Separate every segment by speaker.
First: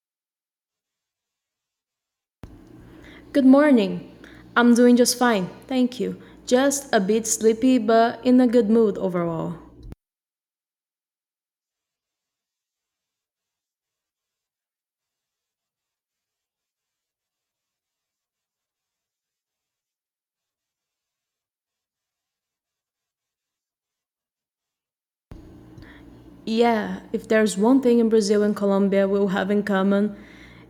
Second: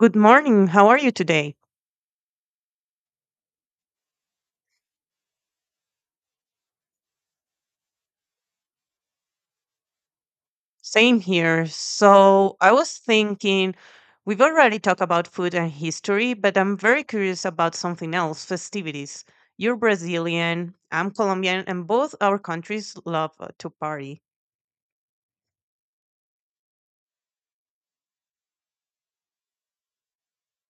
Speaker 1: Good morning. How are you today?
Speaker 2: Good morning. I'm doing just fine, thank you. Just a bit sleepy, but in a good mood overall.
Speaker 1: Same here. So, I was thinking we've already talked about food and history, but I'm very curious about something else, festivities. You're Brazilian, I'm Colombian, and both our countries love to party.
Speaker 2: Yeah, if there's one thing in Brazil and Colombia we'll have in common,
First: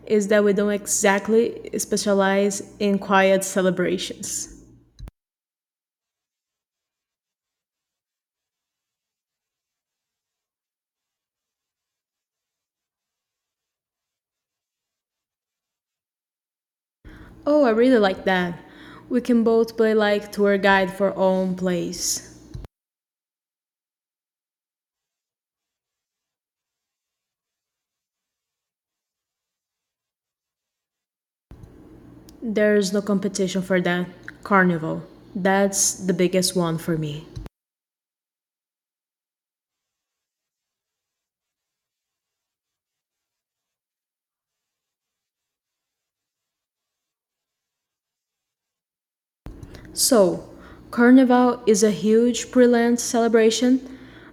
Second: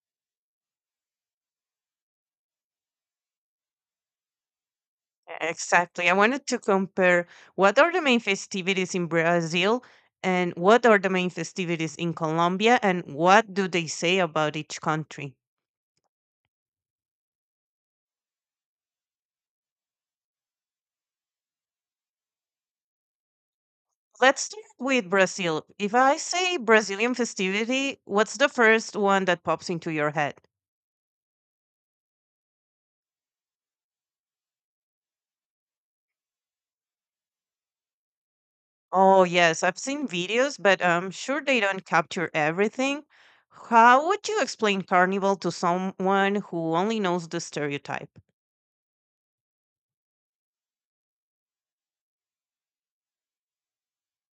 Speaker 2: is that we don't exactly specialize in quiet celebrations.
Speaker 1: Exactly. I wanted to compare what are the main festivities in Brazil and what are the main festivities in Colombia, and what do they say about each country?
Speaker 2: Oh, I really like that. We can both play like tour guide for our own place.
Speaker 1: Let's start with Brazil. If I say Brazilian festivity, what's the first one that pops into your head?
Speaker 2: There's no competition for that. Carnival. That's the biggest one for me.
Speaker 1: Oh, yes, I've seen videos, but I'm sure they don't capture everything. How would you explain carnival to someone who only knows the stereotype?
Speaker 2: So, Carnival is a huge pre-Lent celebration,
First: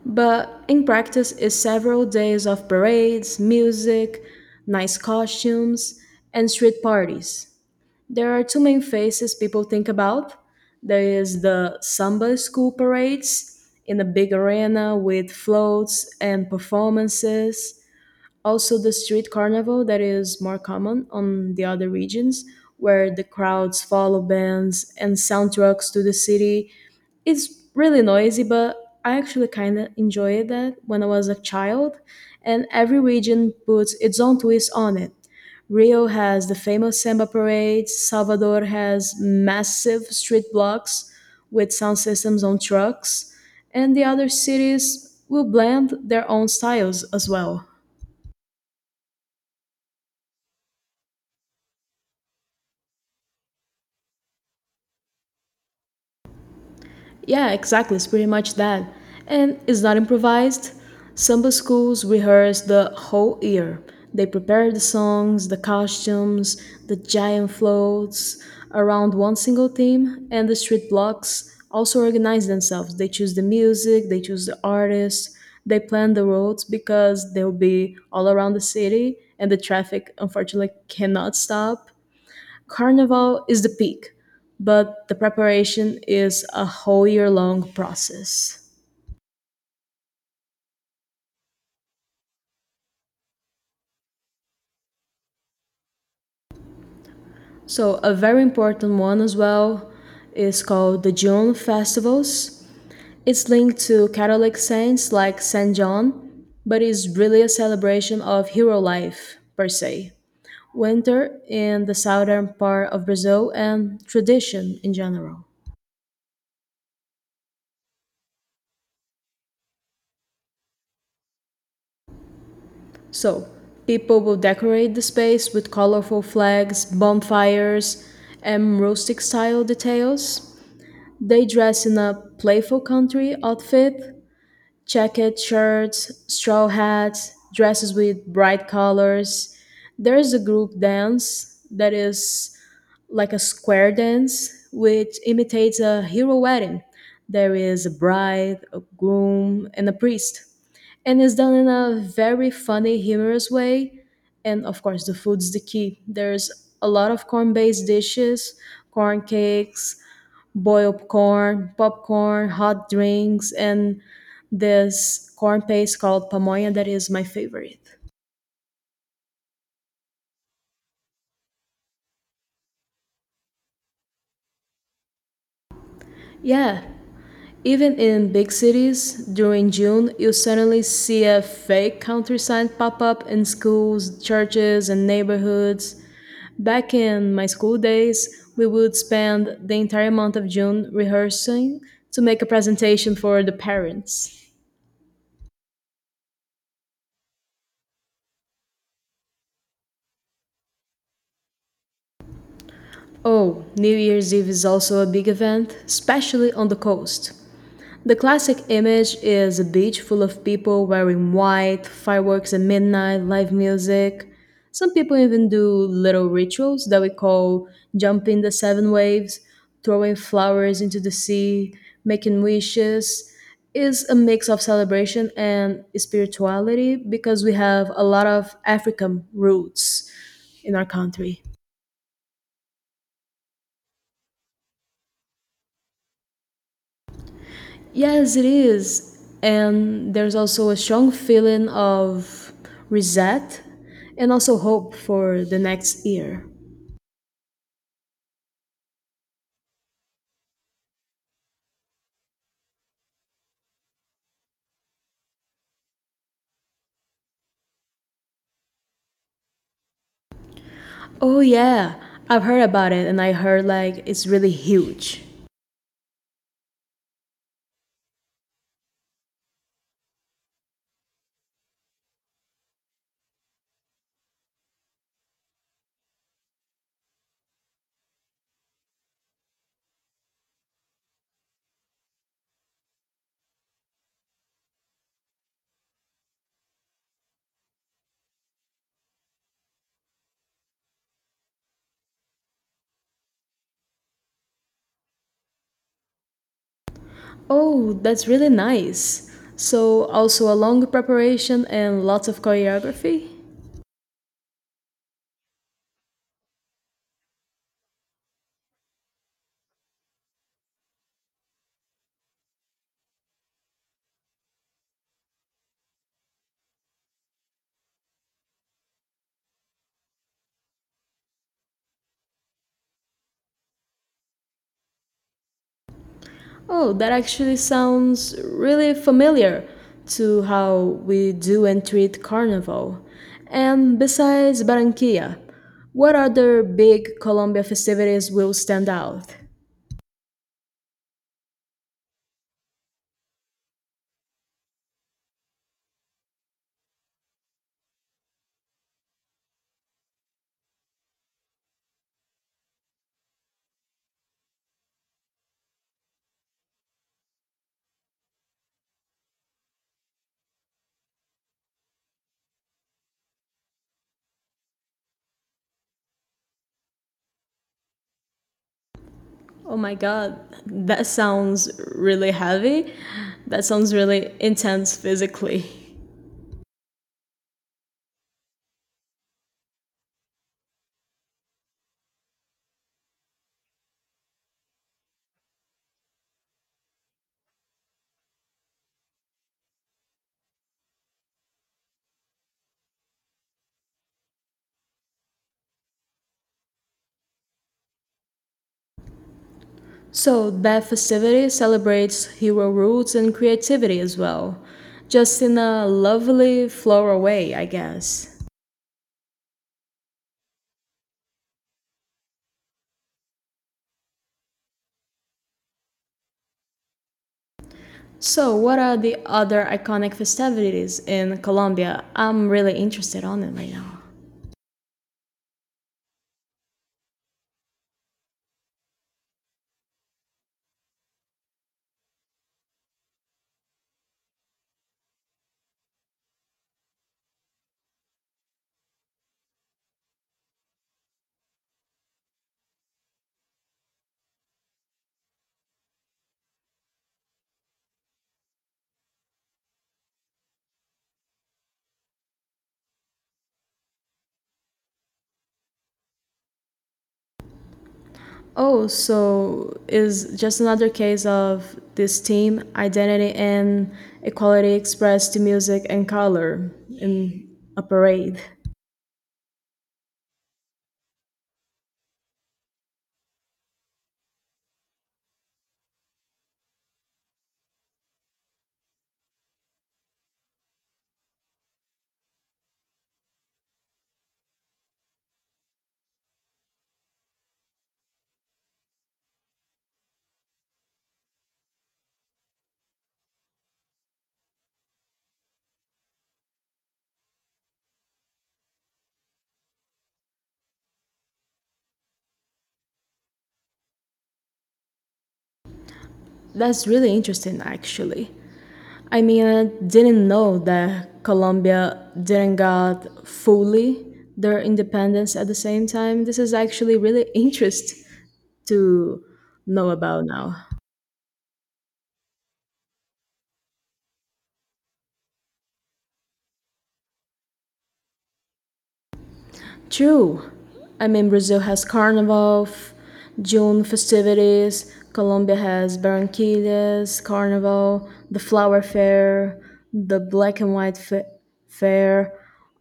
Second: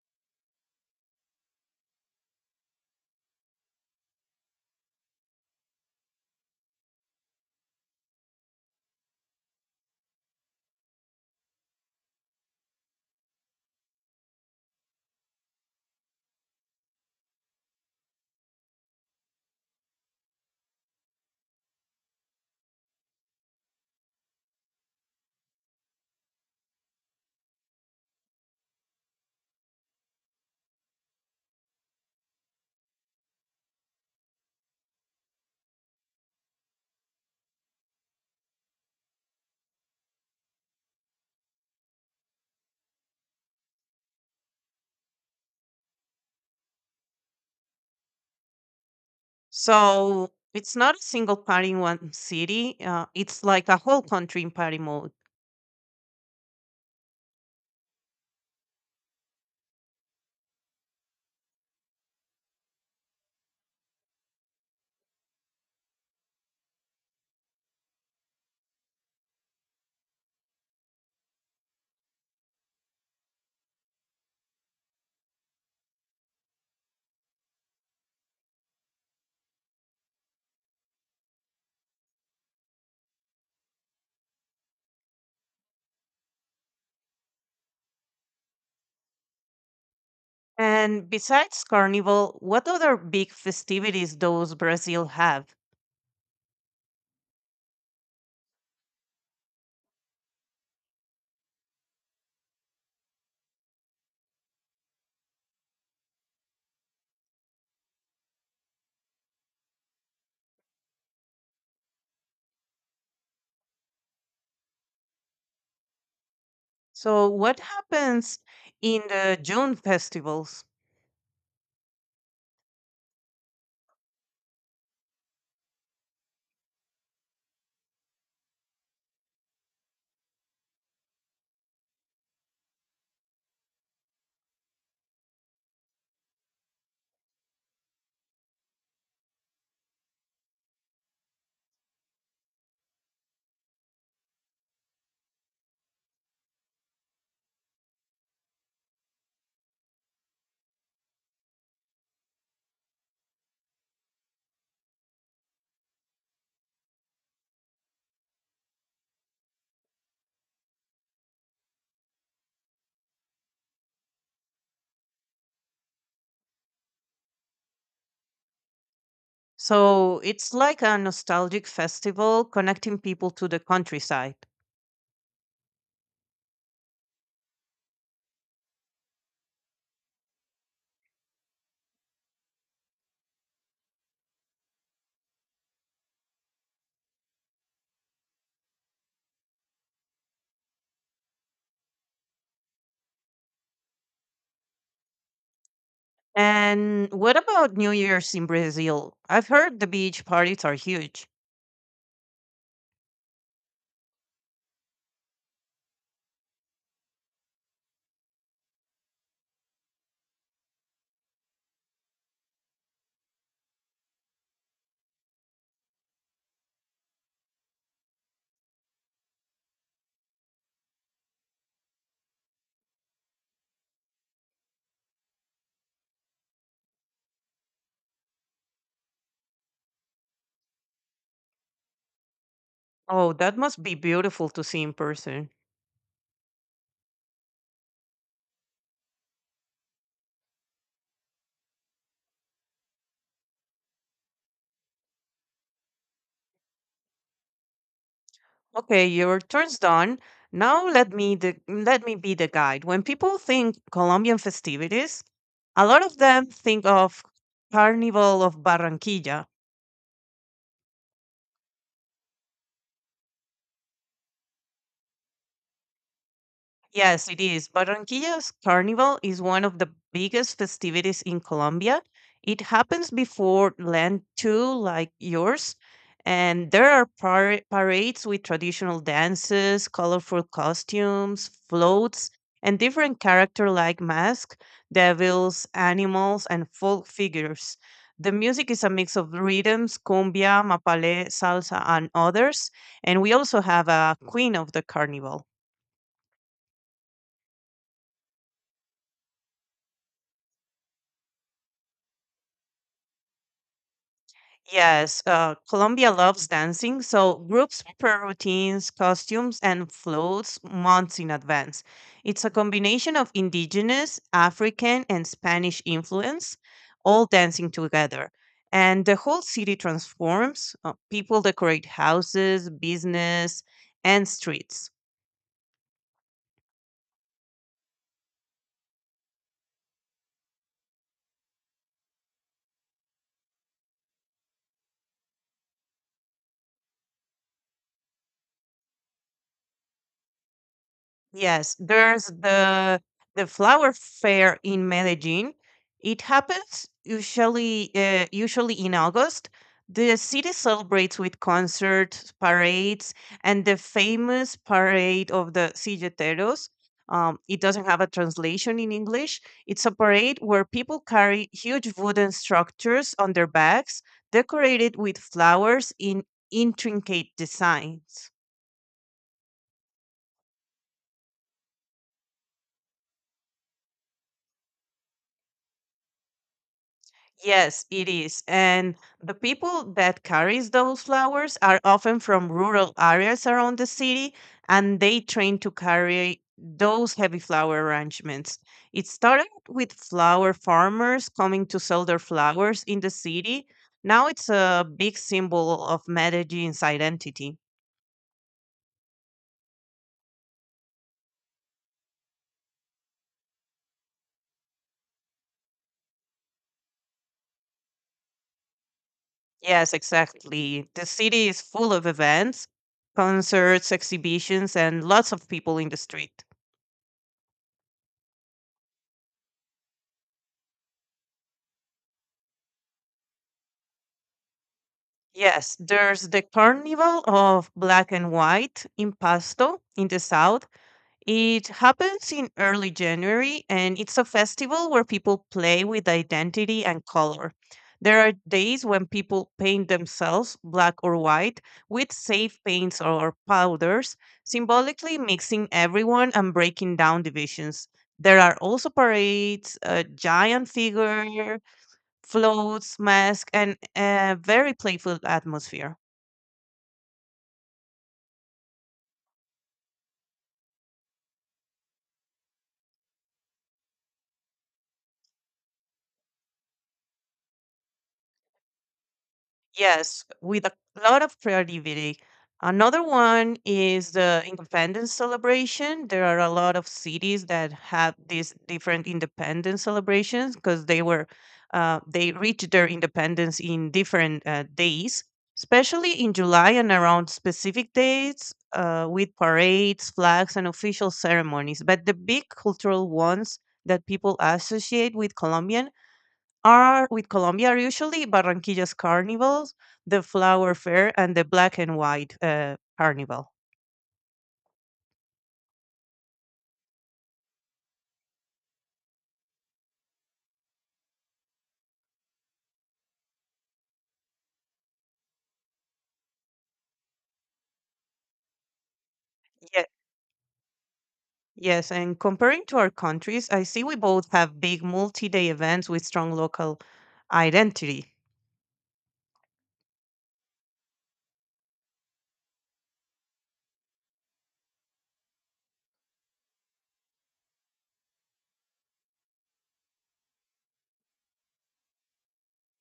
Speaker 2: but in practice is several days of parades, music, nice costumes, and street parties. There are two main phases people think about. There is the samba school parades in a big arena with floats and performances. Also, the street carnival that is more common on the other regions, where the crowds follow bands and soundtracks to the city. It's really noisy, but I actually kind of enjoyed that when I was a child, and every region puts its own twist on it. Rio has the famous samba parades, Salvador has massive street blocks with sound systems on trucks, and the other cities will blend their own styles as well.
Speaker 1: So it's not a single party in one city, it's like a whole country in party mode.
Speaker 2: Yeah, exactly. It's pretty much that. And it's not improvised. Samba schools rehearse the whole year. They prepare the songs, the costumes, the giant floats around one single theme, and the street blocks also organize themselves. They choose the music, they choose the artists, they plan the roads because they'll be all around the city, and the traffic unfortunately cannot stop. Carnival is the peak, but the preparation is a whole year long process.
Speaker 1: And besides carnival, what other big festivities does Brazil have?
Speaker 2: So, a very important one as well is called the June festivals. It's linked to Catholic saints like Saint John, but is really a celebration of hero life per se, winter in the southern part of Brazil, and tradition in general.
Speaker 1: So, what happens in the June festivals?
Speaker 2: So, people will decorate the space with colorful flags, bonfires, and rustic style details. They dress in a playful country outfit, jacket shirts, straw hats, dresses with bright colors. There is a group dance that is like a square dance, which imitates a hero wedding. There is a bride, a groom, and a priest and it's done in a very funny, humorous way. And of course, the food's the key. There's a lot of corn-based dishes, corn cakes, boiled corn, popcorn, hot drinks, and this corn paste called pamonha that is my favorite.
Speaker 1: So, it's like a nostalgic festival connecting people to the countryside.
Speaker 2: Yeah, even in big cities during June, you suddenly see a fake countryside pop up in schools, churches, and neighborhoods. Back in my school days, we would spend the entire month of June rehearsing to make a presentation for the parents.
Speaker 1: And what about New Year's in Brazil? I've heard the beach parties are huge.
Speaker 2: Oh, New Year's Eve is also a big event, especially on the coast. The classic image is a beach full of people wearing white, fireworks at midnight, live music. Some people even do little rituals that we call jumping the seven waves, throwing flowers into the sea, making wishes. Is a mix of celebration and spirituality because we have a lot of African roots in our country.
Speaker 1: Oh, that must be beautiful to see in person.
Speaker 2: Yes, it is. And there's also a strong feeling of reset and also hope for the next year.
Speaker 1: Okay, your turn's done. Now let me be the guide. When people think Colombian festivities, a lot of them think of Carnival of Barranquilla.
Speaker 2: Oh, yeah, I've heard about it and I heard like it's really huge.
Speaker 1: Yes, it is. Barranquilla's Carnival is one of the biggest festivities in Colombia. It happens before Lent too, like yours. And there are parades with traditional dances, colorful costumes, floats, and different character like masks, devils, animals, and folk figures. The music is a mix of rhythms, cumbia, mapale, salsa, and others. And we also have a queen of the carnival.
Speaker 2: Oh, that's really nice. So, also a long preparation and lots of choreography?
Speaker 1: Yes, Colombia loves dancing, so groups prepare routines, costumes, and floats months in advance. It's a combination of indigenous, African, and Spanish influence, all dancing together. And the whole city transforms. People decorate houses, business, and streets.
Speaker 2: Oh, that actually sounds really familiar to how we do and treat Carnival. And besides Barranquilla, what other big Colombia festivities will stand out?
Speaker 1: Yes, there's the flower fair in Medellin. It happens usually in August. The city celebrates with concerts, parades, and the famous parade of the silleteros. It doesn't have a translation in English. It's a parade where people carry huge wooden structures on their backs, decorated with flowers in intricate designs.
Speaker 2: Oh my god, that sounds really heavy. That sounds really intense physically.
Speaker 1: Yes, it is. And the people that carries those flowers are often from rural areas around the city, and they train to carry those heavy flower arrangements. It started with flower farmers coming to sell their flowers in the city. Now it's a big symbol of Medellin's identity.
Speaker 2: So, that festivity celebrates hero roots and creativity as well, just in a lovely floral way, I guess.
Speaker 1: Yes, exactly. The city is full of events, concerts, exhibitions, and lots of people in the street.
Speaker 2: So, what are the other iconic festivities in Colombia? I'm really interested on it right now.
Speaker 1: Yes, there's the carnival of black and white in Pasto in the south. It happens in early January and it's a festival where people play with identity and color. There are days when people paint themselves black or white with safe paints or powders, symbolically mixing everyone and breaking down divisions. There are also parades, a giant figure, floats, masks, and a very playful atmosphere.
Speaker 2: Oh, so is just another case of this team identity and equality expressed to music and color in a parade.
Speaker 1: Yes, with a lot of creativity. Another one is the independence celebration. There are a lot of cities that have these different independence celebrations because they were they reached their independence in different days, especially in July and around specific dates with parades, flags, and official ceremonies. But the big cultural ones that people associate with Colombia are usually Barranquilla's carnivals, the flower fair, and the black and white carnival.
Speaker 2: That's really interesting, actually. I mean, I didn't know that Colombia didn't got fully their independence at the same time. This is actually really interest to
Speaker 1: Yeah,
Speaker 2: know about now.
Speaker 1: yes, and comparing to our countries, I see we both have big multi-day events with strong local identity.
Speaker 2: True. I mean, Brazil has Carnival, June festivities, Colombia has Barranquillas, Carnival, the Flower Fair, the Black and White Fair.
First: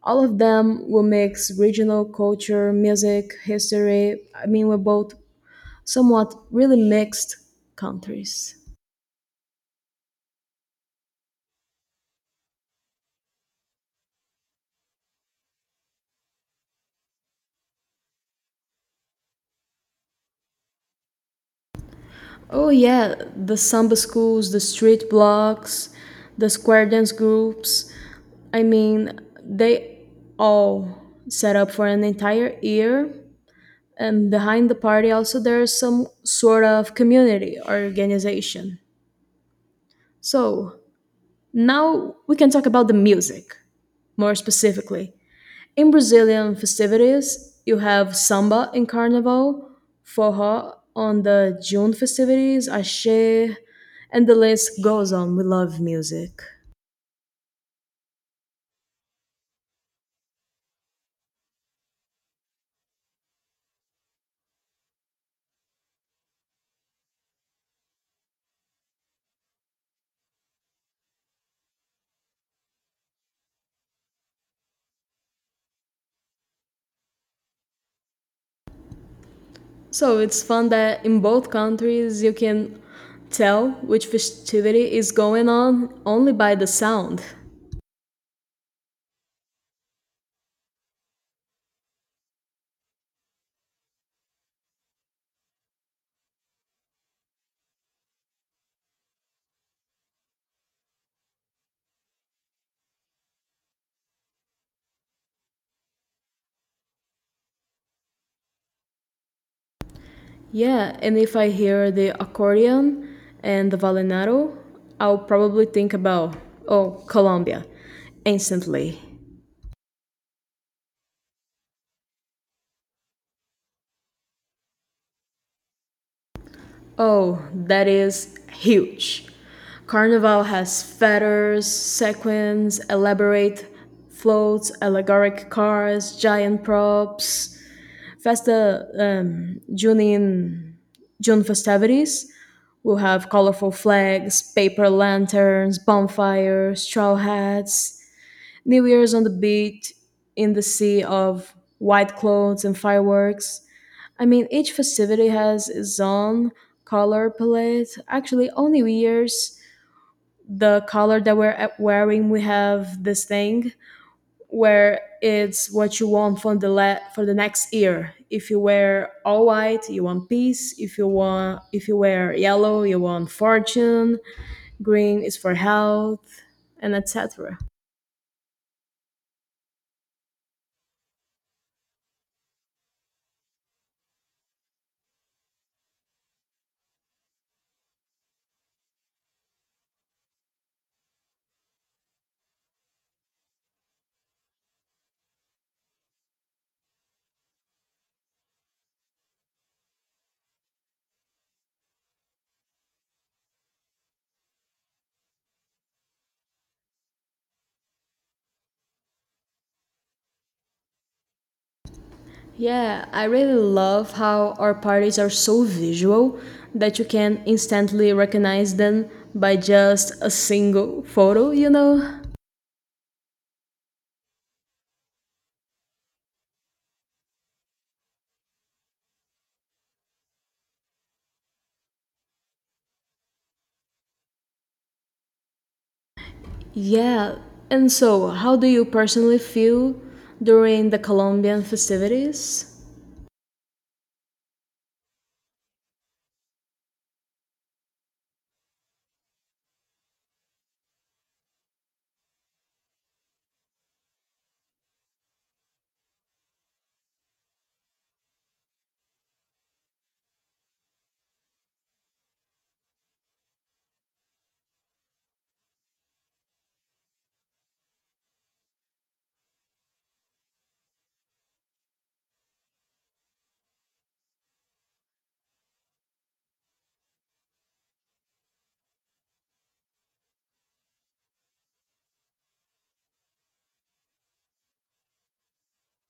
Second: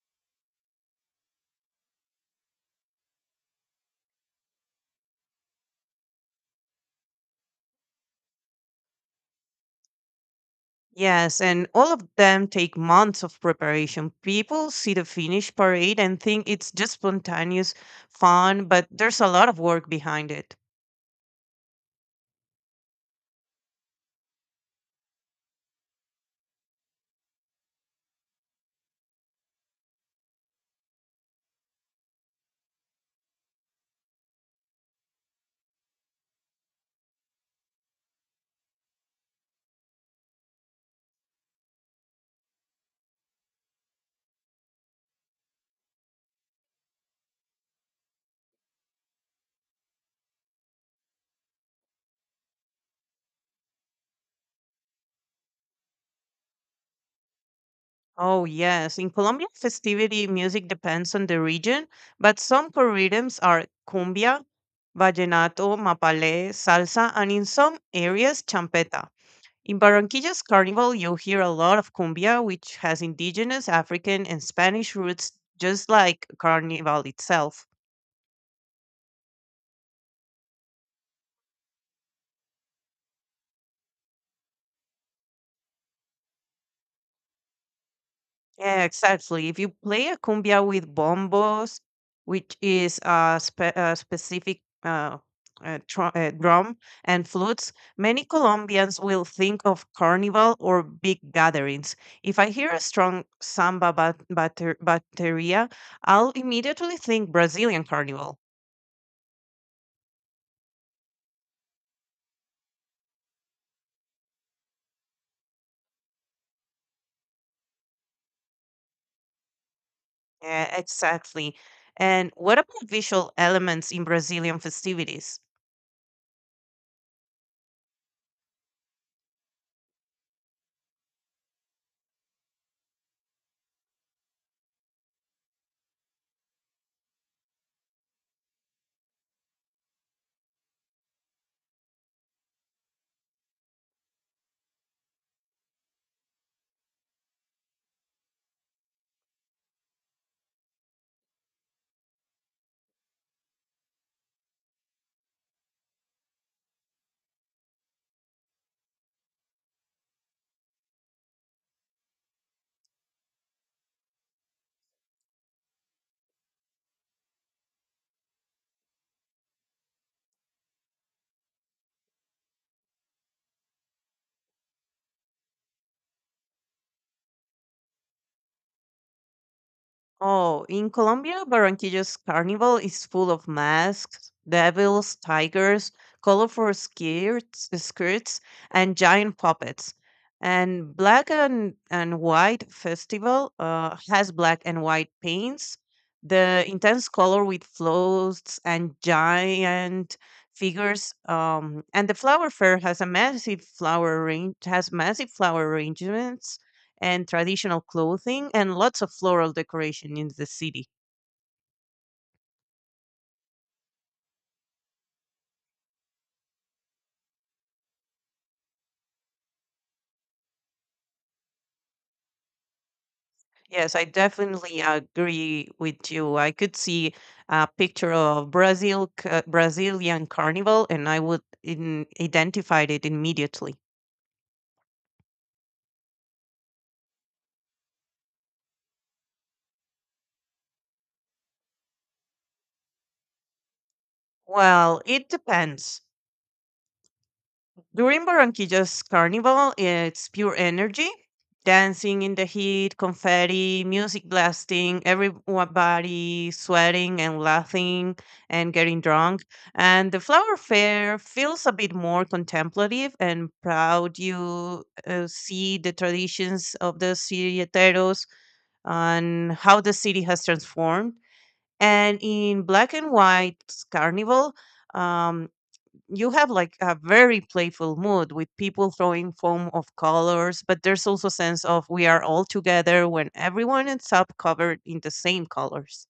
Speaker 2: All of them will mix regional culture, music, history. I mean, we're both somewhat really mixed countries.
Speaker 1: Yes, and all of them take months of preparation. People see the finished parade and think it's just spontaneous fun, but there's a lot of work behind it.
Speaker 2: Oh yeah, the samba schools, the street blocks, the square dance groups. I mean, they all set up for an entire year. And behind the party also there is some sort of community or organization. So, now we can talk about the music more specifically. In Brazilian festivities, you have samba in Carnival, forró on the June festivities, axé, and the list goes on. We love music.
Speaker 1: Oh, yes. In Colombian festivity, music depends on the region, but some core rhythms are cumbia, vallenato, mapalé, salsa, and in some areas, champeta. In Barranquilla's carnival, you'll hear a lot of cumbia, which has indigenous, African, and Spanish roots, just like carnival itself.
Speaker 2: So it's fun that in both countries you can tell which festivity is going on only by the sound.
Speaker 1: Yeah, exactly. If you play a cumbia with bombos, which is a specific drum and flutes, many Colombians will think of carnival or big gatherings. If I hear a strong samba bateria, I'll immediately think Brazilian carnival.
Speaker 2: Yeah, and if I hear the accordion and the vallenato, I'll probably think about, oh, Colombia, instantly.
Speaker 1: Yeah, exactly. And what about visual elements in Brazilian festivities?
Speaker 2: Oh, that is huge. Carnival has feathers, sequins, elaborate floats, allegoric cars, giant props. Festa Junin, June festivities will have colorful flags, paper lanterns, bonfires, straw hats, New Year's on the beach, in the sea of white clothes and fireworks. I mean, each festivity has its own color palette. Actually, only New Year's, the color that wearing, we have this thing where it's what you want for for the next year. If you wear all white, you want peace. If you wear yellow, you want fortune. Green is for health, and etc.
Speaker 1: Oh, in Colombia, Barranquillo's carnival is full of masks, devils, tigers, colorful skirts, and giant puppets. And black and white festival has black and white paints, the intense color with floats and giant figures. And the flower fair has a has massive flower arrangements and traditional clothing and lots of floral decoration in the city.
Speaker 2: Yeah, I really love how our parties are so visual that you can instantly recognize them by just a single photo, you know?
Speaker 1: Yes, I definitely agree with you. I could see a picture of Brazilian carnival and I would identify it immediately.
Speaker 2: Yeah, and so how do you personally feel during the Colombian festivities?
Speaker 1: Well, it depends. During Barranquilla's carnival, it's pure energy. Dancing in the heat, confetti, music blasting, everybody sweating and laughing and getting drunk. And the flower fair feels a bit more contemplative and proud. You see the traditions of the citeros and how the city has transformed. And in black and white carnival, um, you have like a very playful mood with people throwing foam of colors, but there's also a sense of we are all together when everyone ends up covered in the same colors.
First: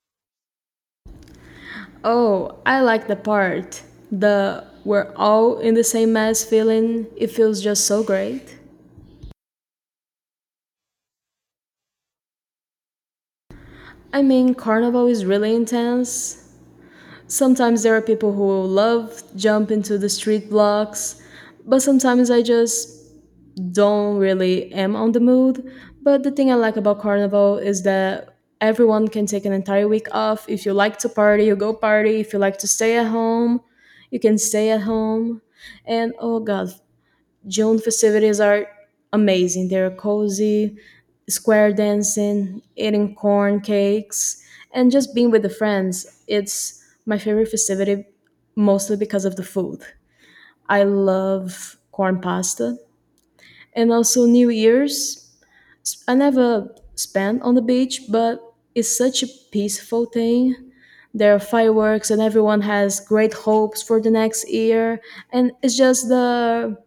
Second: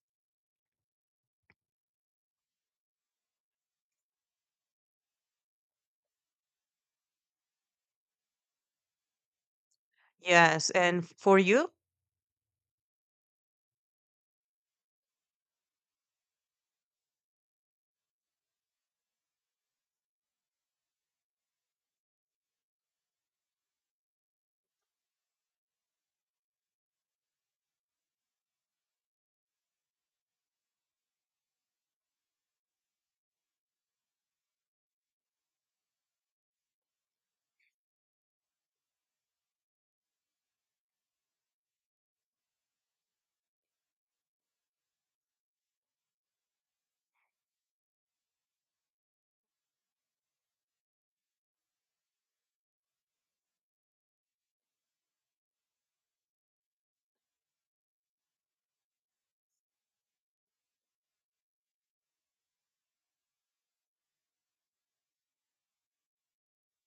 Speaker 2: Oh, I like the part. The we're all in the same mess feeling, it feels just so great.
Speaker 1: Yes, and for you,
Speaker 2: I mean, carnival is really intense, sometimes there are people who love jump into the street blocks, but sometimes I just don't really am on the mood. But the thing I like about carnival is that everyone can take an entire week off. If you like to party, you go party. If you like to stay at home, you can stay at home. And oh god, June festivities are amazing. They're cozy square dancing, eating corn cakes, and just being with the friends. It's my favorite festivity mostly because of the food. I love corn pasta. And also New Year's, I never spent on the beach, but it's such a peaceful thing. There are fireworks and everyone has great hopes for the next year and it's just the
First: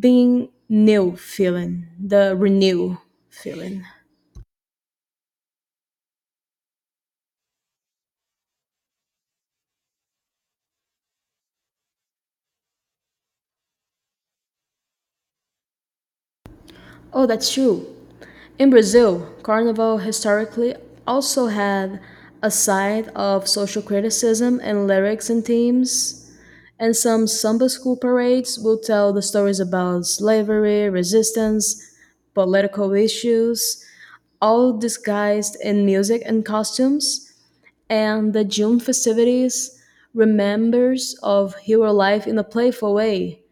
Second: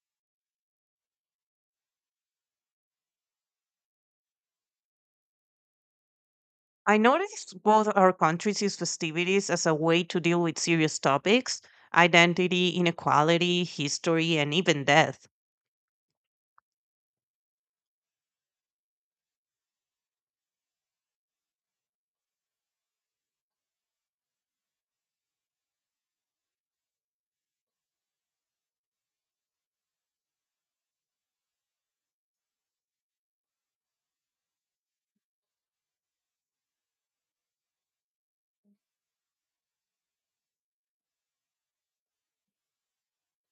Speaker 2: being new feeling, the renew feeling.
Speaker 1: I noticed both our countries use festivities as a way to deal with serious topics, identity, inequality, history, and even death.
Speaker 2: Oh, that's true. In Brazil, Carnival historically also had a side of social criticism in lyrics and themes, and some samba school parades will tell the stories about slavery, resistance, political issues, all disguised in music and costumes, and the June festivities remembers of hero life in a playful way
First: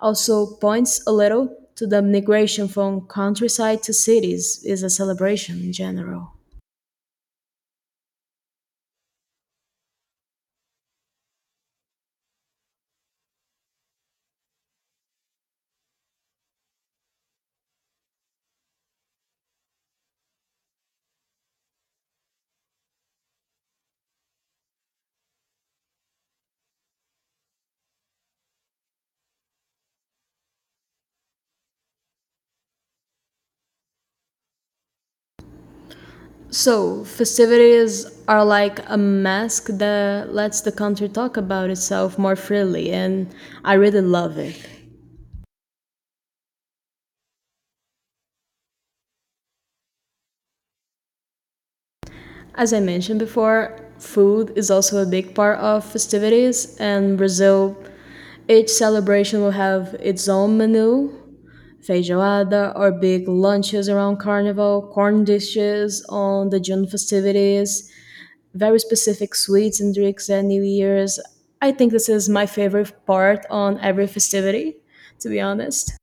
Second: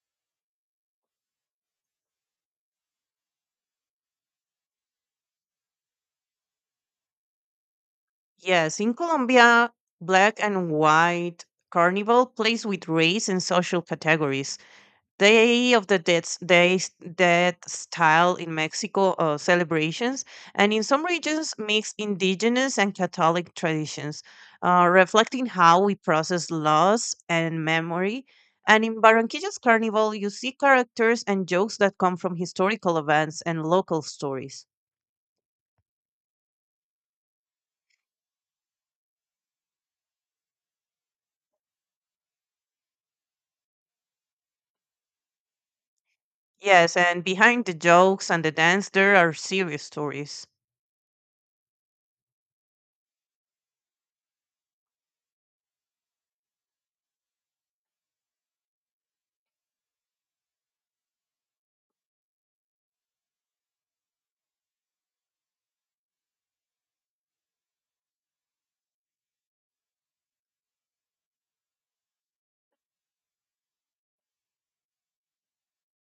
Speaker 2: also points a little to the migration from countryside to cities is a celebration in general.
Speaker 1: Yes, in Colombia, black and white carnival plays with race and social categories, Day of the Dead, Day, Dead style in Mexico celebrations, and in some regions mix indigenous and Catholic traditions, reflecting how we process loss and memory. And in Barranquilla's Carnival, you see characters and jokes that come from historical events and local stories.
Speaker 2: So, festivities are like a mask that lets the country talk about itself more freely, and I really love it.
Speaker 1: Yes, and behind the jokes and the dance, there are serious stories.
Speaker 2: As I mentioned before, food is also a big part of festivities, and Brazil, each celebration will have its own menu feijoada or big lunches around carnival, corn dishes on the June festivities, very specific sweets and drinks at New Year's. I think this is my favorite part on every festivity, to be honest.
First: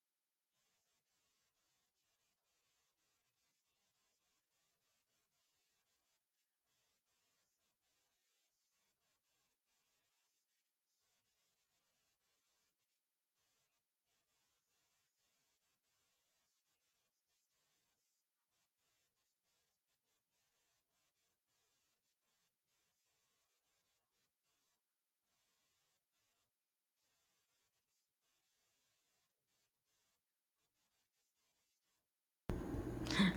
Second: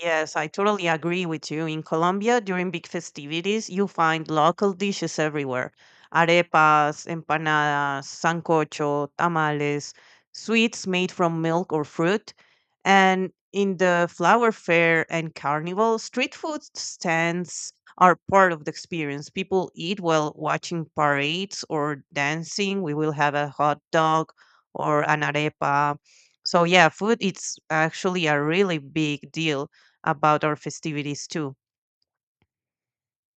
Speaker 1: Yes, I totally agree with you. In Colombia, during big festivities, you find local dishes everywhere. Arepas, empanadas, sancocho, tamales, sweets made from milk or fruit. And in the flower fair and carnival, street food stands are part of the experience. People eat while watching parades or dancing. We will have a hot dog or an arepa. So yeah, food it's actually a really big deal about our festivities too.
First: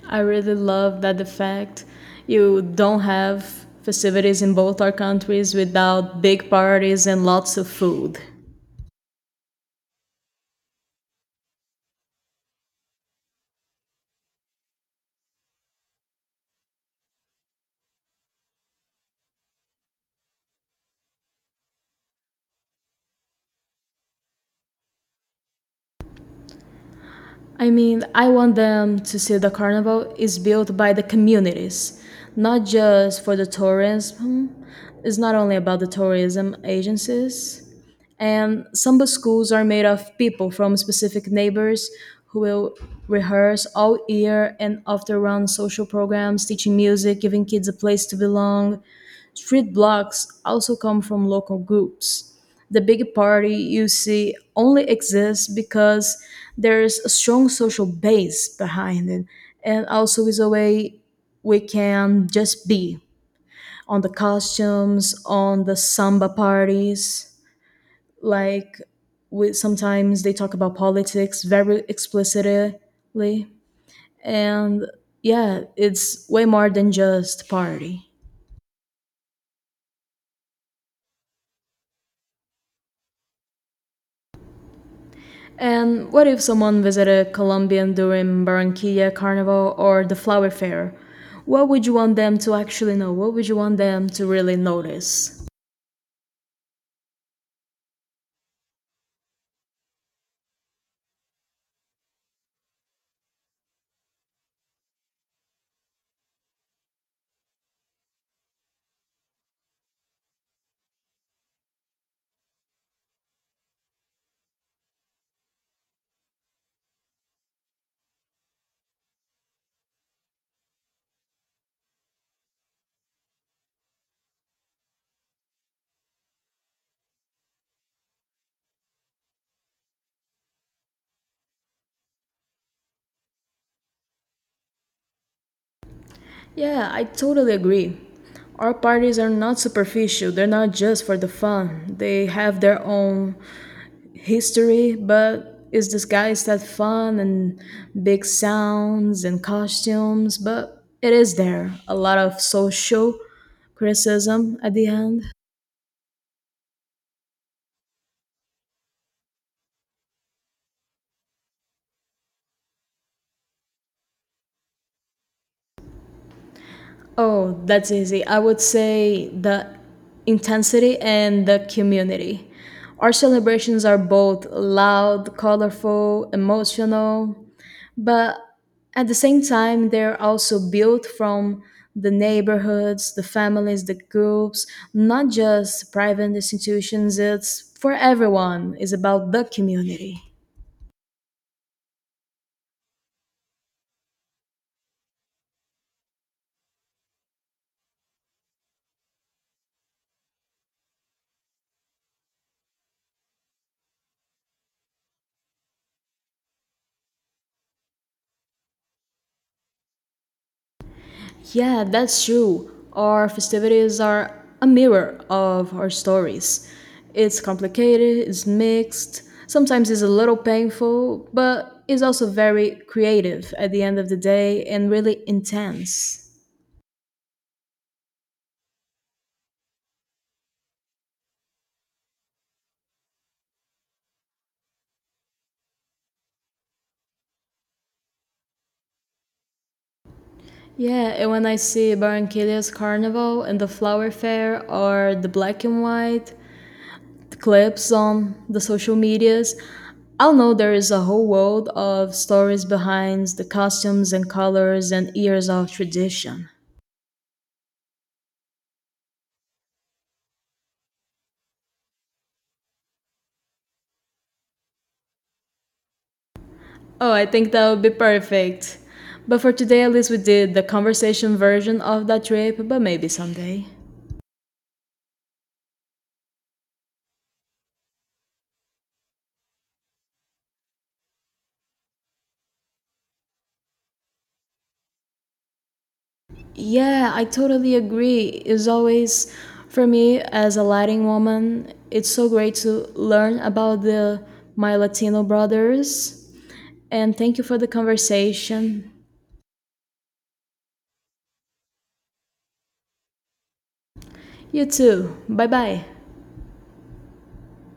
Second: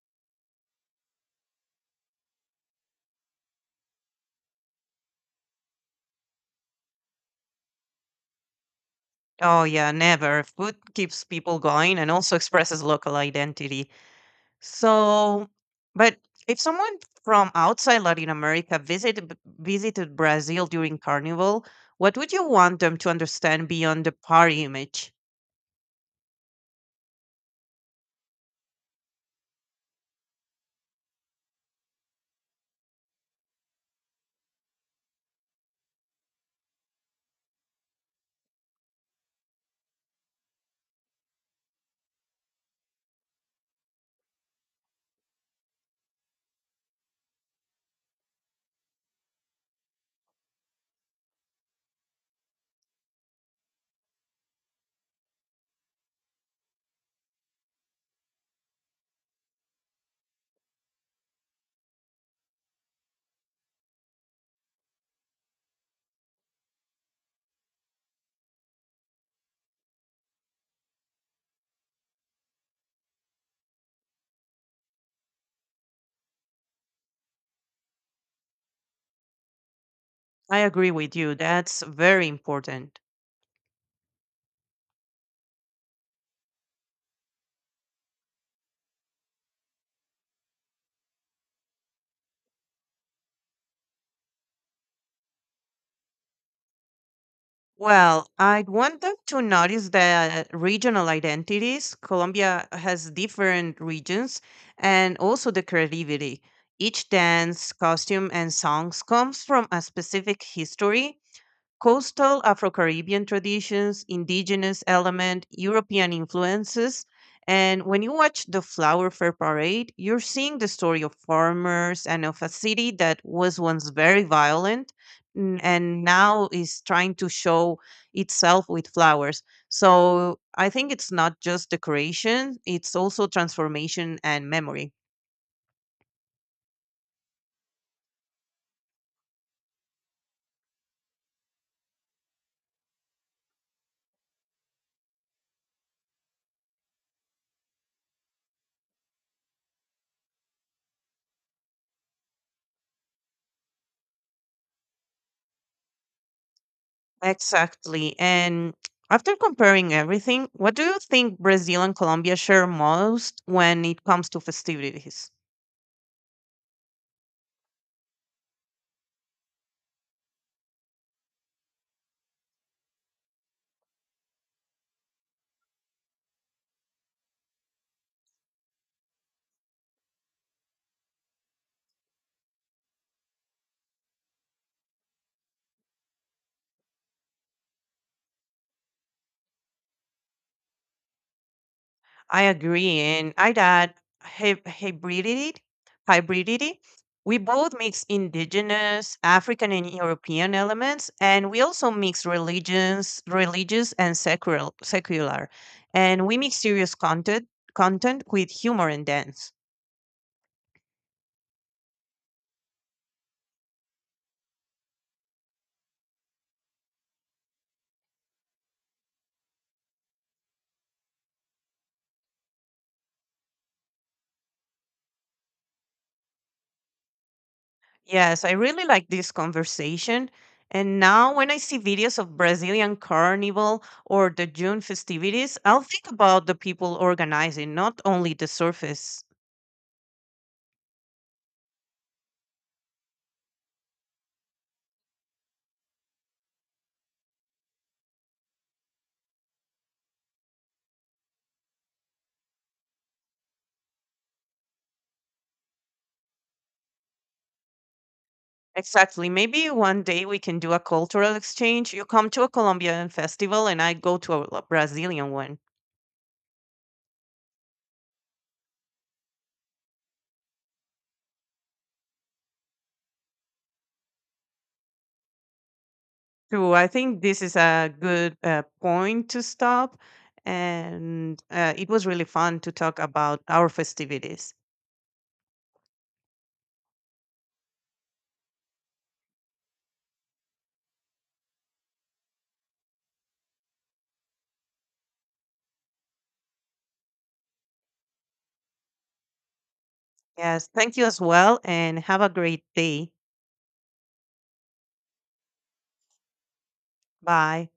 Speaker 2: I really love that the fact you don't have festivities in both our countries without big parties and lots of food.
Speaker 1: Oh yeah, never. Food keeps people going and also expresses local identity. So, but if someone from outside Latin America visited Brazil during Carnival, what would you want them to understand beyond the party image?
Speaker 2: I mean, I want them to see the carnival is built by the communities, not just for the tourism. It's not only about the tourism agencies. And samba schools are made of people from specific neighbors who will rehearse all year and often run social programs, teaching music, giving kids a place to belong. Street blocks also come from local groups. The big party you see only exists because there's a strong social base behind it, and also is a way we can just be on the costumes, on the samba parties like with sometimes they talk about politics very explicitly and yeah, it's way more than just party.
Speaker 1: I agree with you. That's very important.
Speaker 2: And what if someone visited Colombia during Barranquilla Carnival or the Flower Fair? What would you want them to actually know? What would you want them to really notice?
Speaker 1: Well, I'd want them to notice the regional identities. Colombia has different regions and also the creativity. Each dance, costume, and songs comes from a specific history, coastal Afro-Caribbean traditions, indigenous element, European influences. And when you watch the Flower Fair Parade, you're seeing the story of farmers and of a city that was once very violent and now is trying to show itself with flowers. So I think it's not just decoration, it's also transformation and memory.
Speaker 2: Yeah, I totally agree. Our parties are not superficial, they're not just for the fun. They have their own history, but it's disguised as fun and big sounds and costumes, but it is there. A lot of social criticism at the end.
Speaker 1: Exactly. And after comparing everything, what do you think Brazil and Colombia share most when it comes to festivities?
Speaker 2: Oh, that's easy. I would say the intensity and the community. Our celebrations are both loud, colorful, emotional, but at the same time they're also built from the neighborhoods, the families, the groups, not just private institutions. It's for everyone, it's about the community.
Speaker 1: I agree, and I add hybridity. Hybridity. We both mix indigenous, African, and European elements, and we also mix religions, religious and secular, and we mix content with humor and dance.
Speaker 2: Yeah, that's true, our festivities are a mirror of our stories. It's complicated, it's mixed, sometimes it's a little painful, but it's also very creative at the end of the day and really intense.
Speaker 1: Yes, I really like this conversation. And now, when I see videos of Brazilian carnival or the June festivities, I'll think about the people organizing, not only the surface.
Speaker 2: Yeah, and when I see Barranquilla's carnival and the flower fair or the black and white clips on the social medias, I'll know there is a whole world of stories behind the costumes and colors and years of tradition.
Speaker 1: Exactly. Maybe one day we can do a cultural exchange. You come to a Colombian festival, and I go to a Brazilian one.
Speaker 2: Oh, I think that would be perfect. But for today, at least we did the conversation version of that trip, but maybe someday.
Speaker 1: True. I think this is a good point to stop. And it was really fun to talk about our festivities.
Speaker 2: Yeah, I totally agree. It's always, for me as a Latin woman, it's so great to learn about the my Latino brothers. And thank you for the conversation.
Speaker 1: Yes. Thank you as well. And have a great day.
Speaker 2: You too. Bye bye.
Speaker 1: Bye.